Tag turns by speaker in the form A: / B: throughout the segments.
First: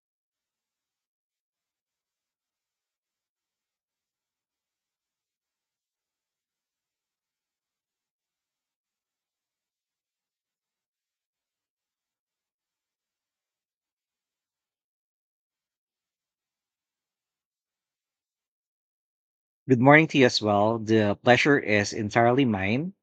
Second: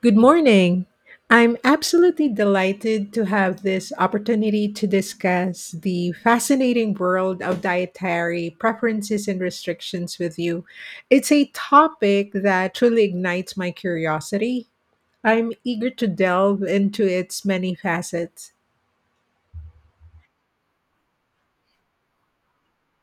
A: Good morning. I'm absolutely delighted to have this opportunity to discuss the fascinating world of dietary preferences and restrictions with you. It's a topic that truly ignites my curiosity. I'm eager to delve into its many facets.
B: Good morning to you as well. The pleasure is entirely mine.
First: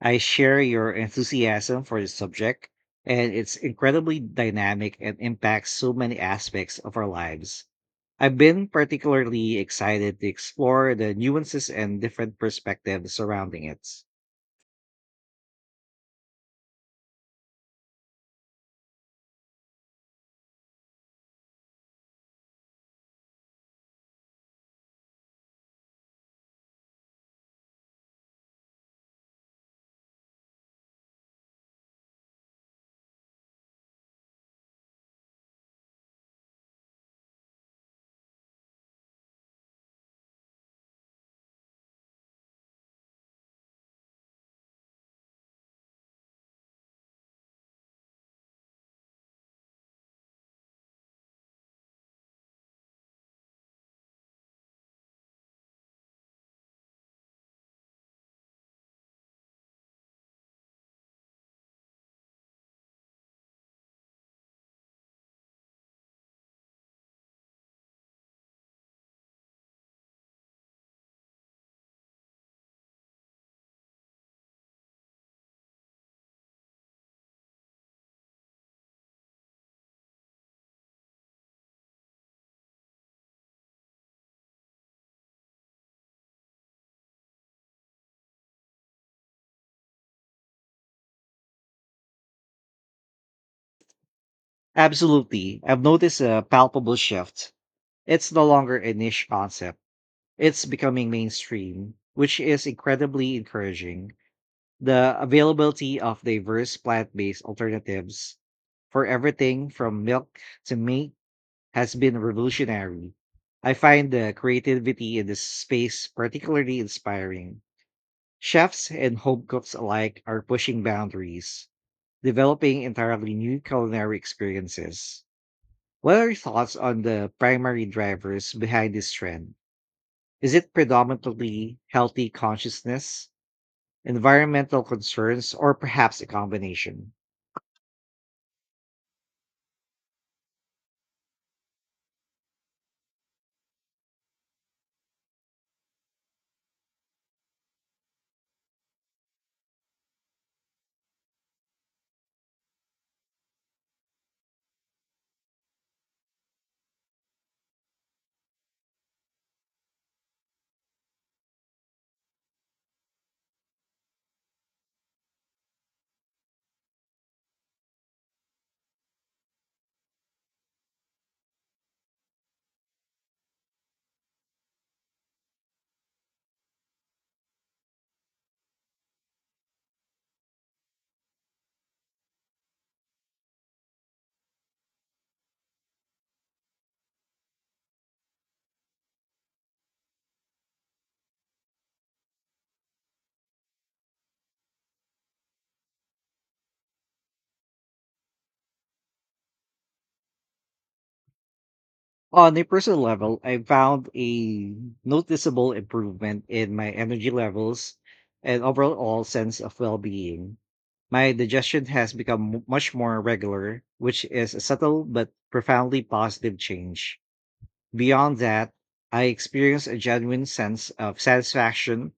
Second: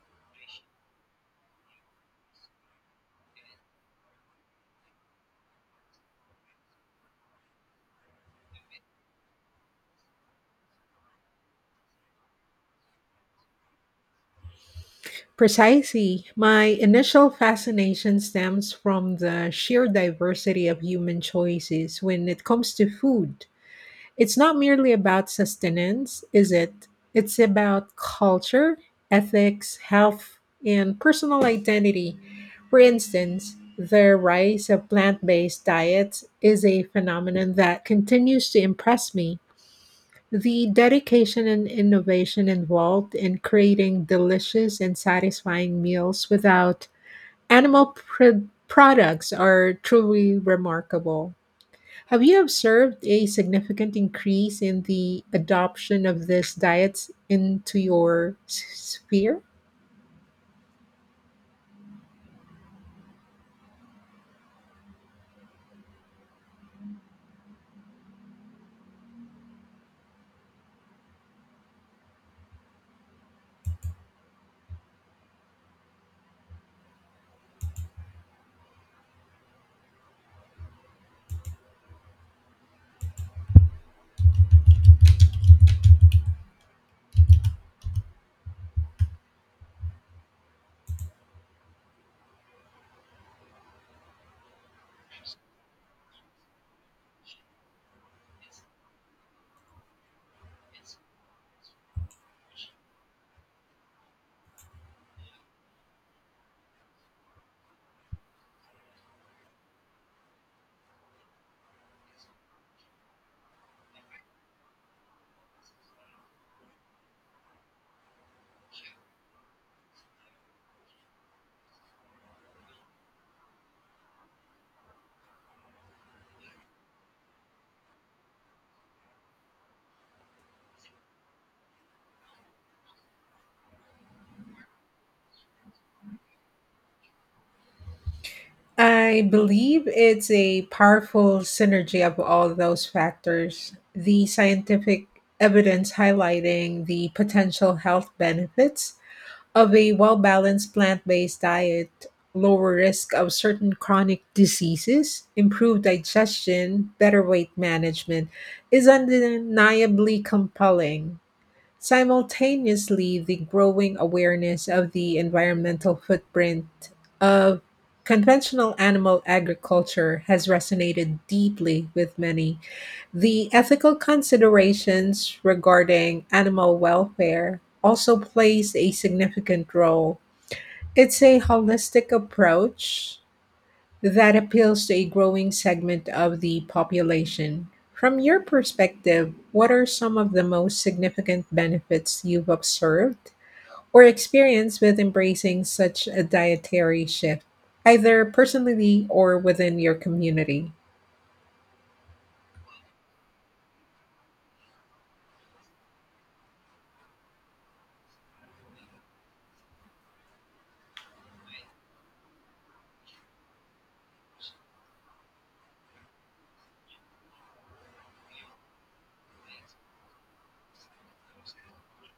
B: I share your enthusiasm for this subject, and it's incredibly dynamic and impacts so many aspects of our lives. I've been particularly excited to explore the nuances and different perspectives surrounding it.
A: Precisely. My initial fascination stems from the sheer diversity of human choices when it comes to food. It's not merely about sustenance, is it? It's about culture, ethics, health, and personal identity. For instance, the rise of plant based diets is a phenomenon that continues to impress me. The dedication and innovation involved in creating delicious and satisfying meals without products are truly remarkable. Have you observed a significant increase in the adoption of this diet into your sphere?
B: Absolutely. I've noticed a palpable shift. It's no longer a niche concept, it's becoming mainstream, which is incredibly encouraging. The availability of diverse plant-based alternatives for everything from milk to meat has been revolutionary. I find the creativity in this space particularly inspiring. Chefs and home cooks alike are pushing boundaries, developing entirely new culinary experiences. What are your thoughts on the primary drivers behind this trend? Is it predominantly healthy consciousness, environmental concerns, or perhaps a combination?
A: I believe it's a powerful synergy of all those factors. The scientific evidence highlighting the potential health benefits of a well balanced plant based diet, lower risk of certain chronic diseases, improved digestion, better weight management is undeniably compelling. Simultaneously, the growing awareness of the environmental footprint of conventional animal agriculture has resonated deeply with many. The ethical considerations regarding animal welfare also plays a significant role. It's a holistic approach that appeals to a growing segment of the population. From your perspective, what are some of the most significant benefits you've observed or experienced with embracing such a dietary shift, either personally or within your community?
B: On a personal level, I found a noticeable improvement in my energy levels and overall sense of well being. My digestion has become much more regular, which is a subtle but profoundly positive change. Beyond that, I experience a genuine sense of satisfaction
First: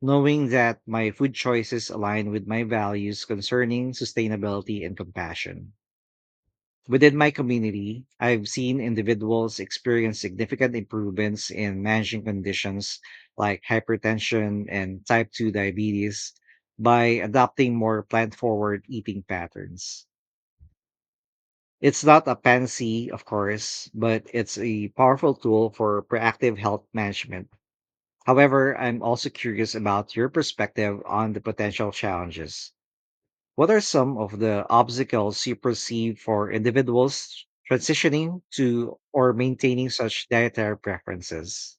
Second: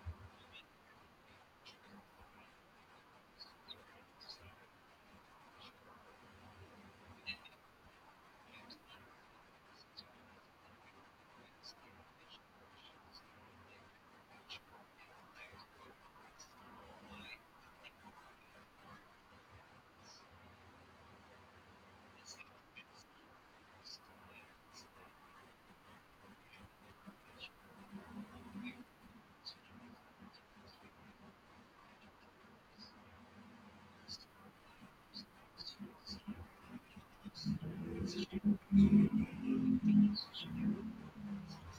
B: knowing that my food choices align with my values concerning sustainability and compassion. Within my community, I've seen individuals experience significant improvements in managing conditions like hypertension and type 2 diabetes by adopting more plant forward eating patterns. It's not a panacea, of course, but it's a powerful tool for proactive health management. However, I'm also curious about your perspective on the potential challenges. What are some of the obstacles you perceive for individuals transitioning to or maintaining such dietary preferences?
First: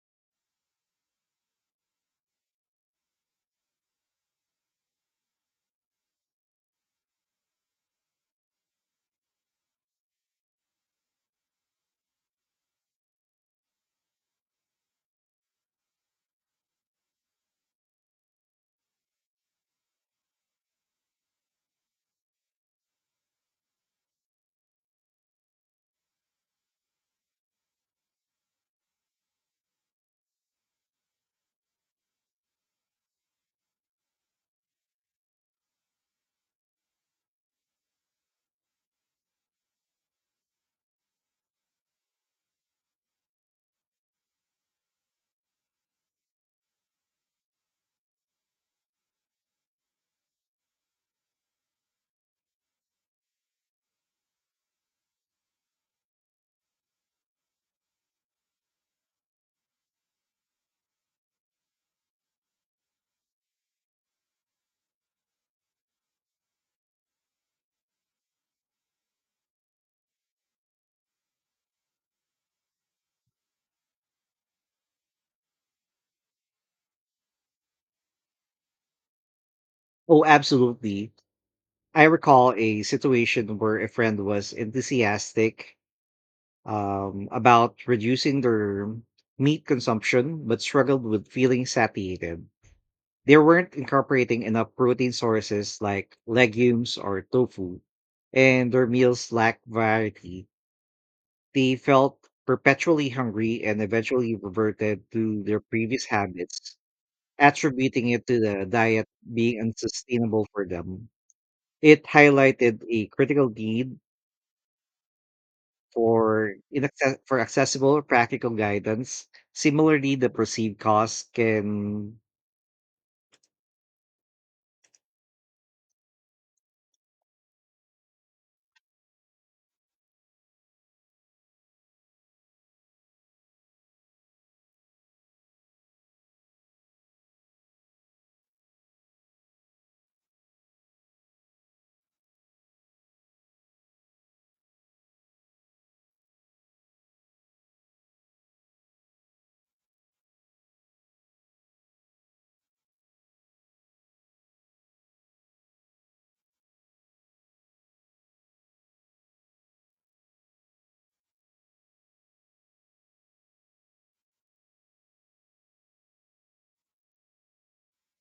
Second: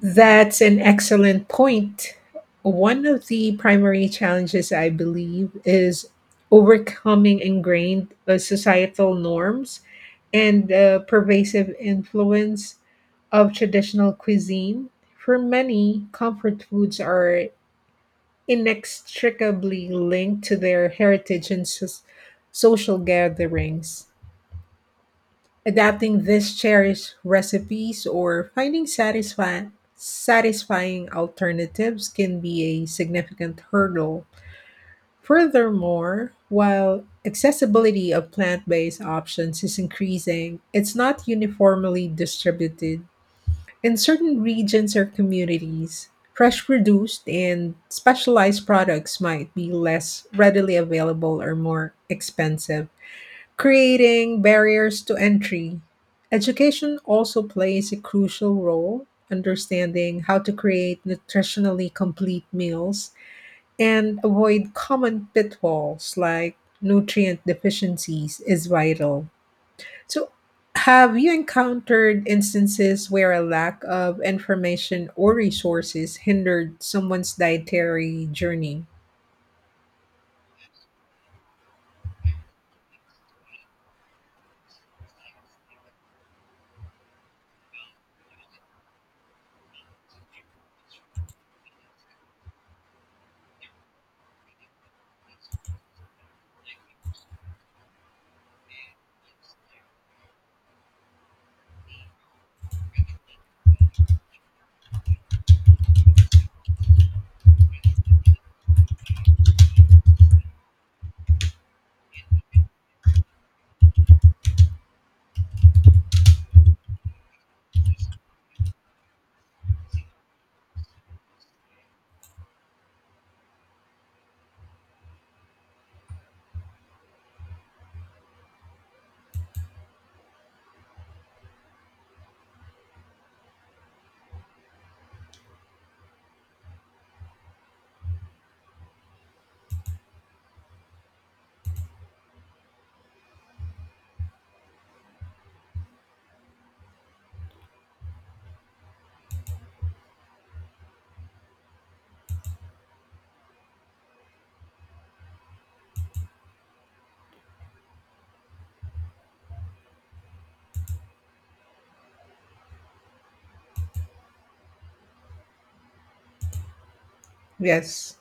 A: That's an excellent point. One of the primary challenges, I believe, is overcoming ingrained societal norms and the pervasive influence of traditional cuisine. For many, comfort foods are inextricably linked to their heritage and social gatherings. Adapting these cherished recipes or finding satisfying alternatives can be a significant hurdle. Furthermore, while accessibility of plant based options is increasing, it's not uniformly distributed. In certain regions or communities, fresh produced and specialized products might be less readily available or more expensive creating barriers to entry. Education also plays a crucial role understanding how to create nutritionally complete meals and avoid common pitfalls like nutrient deficiencies is vital. So have you encountered instances where a lack of information or resources hindered someone's dietary journey?
B: Oh, absolutely. I recall a situation where a friend was enthusiastic about reducing their meat consumption, but struggled with feeling satiated. They weren't incorporating enough protein sources like legumes or tofu, and their meals lacked variety. They felt perpetually hungry and eventually reverted to their previous habits, attributing it to the diet being unsustainable for them. It highlighted a critical need for accessible practical guidance. Similarly, the perceived cost can
A: Yes.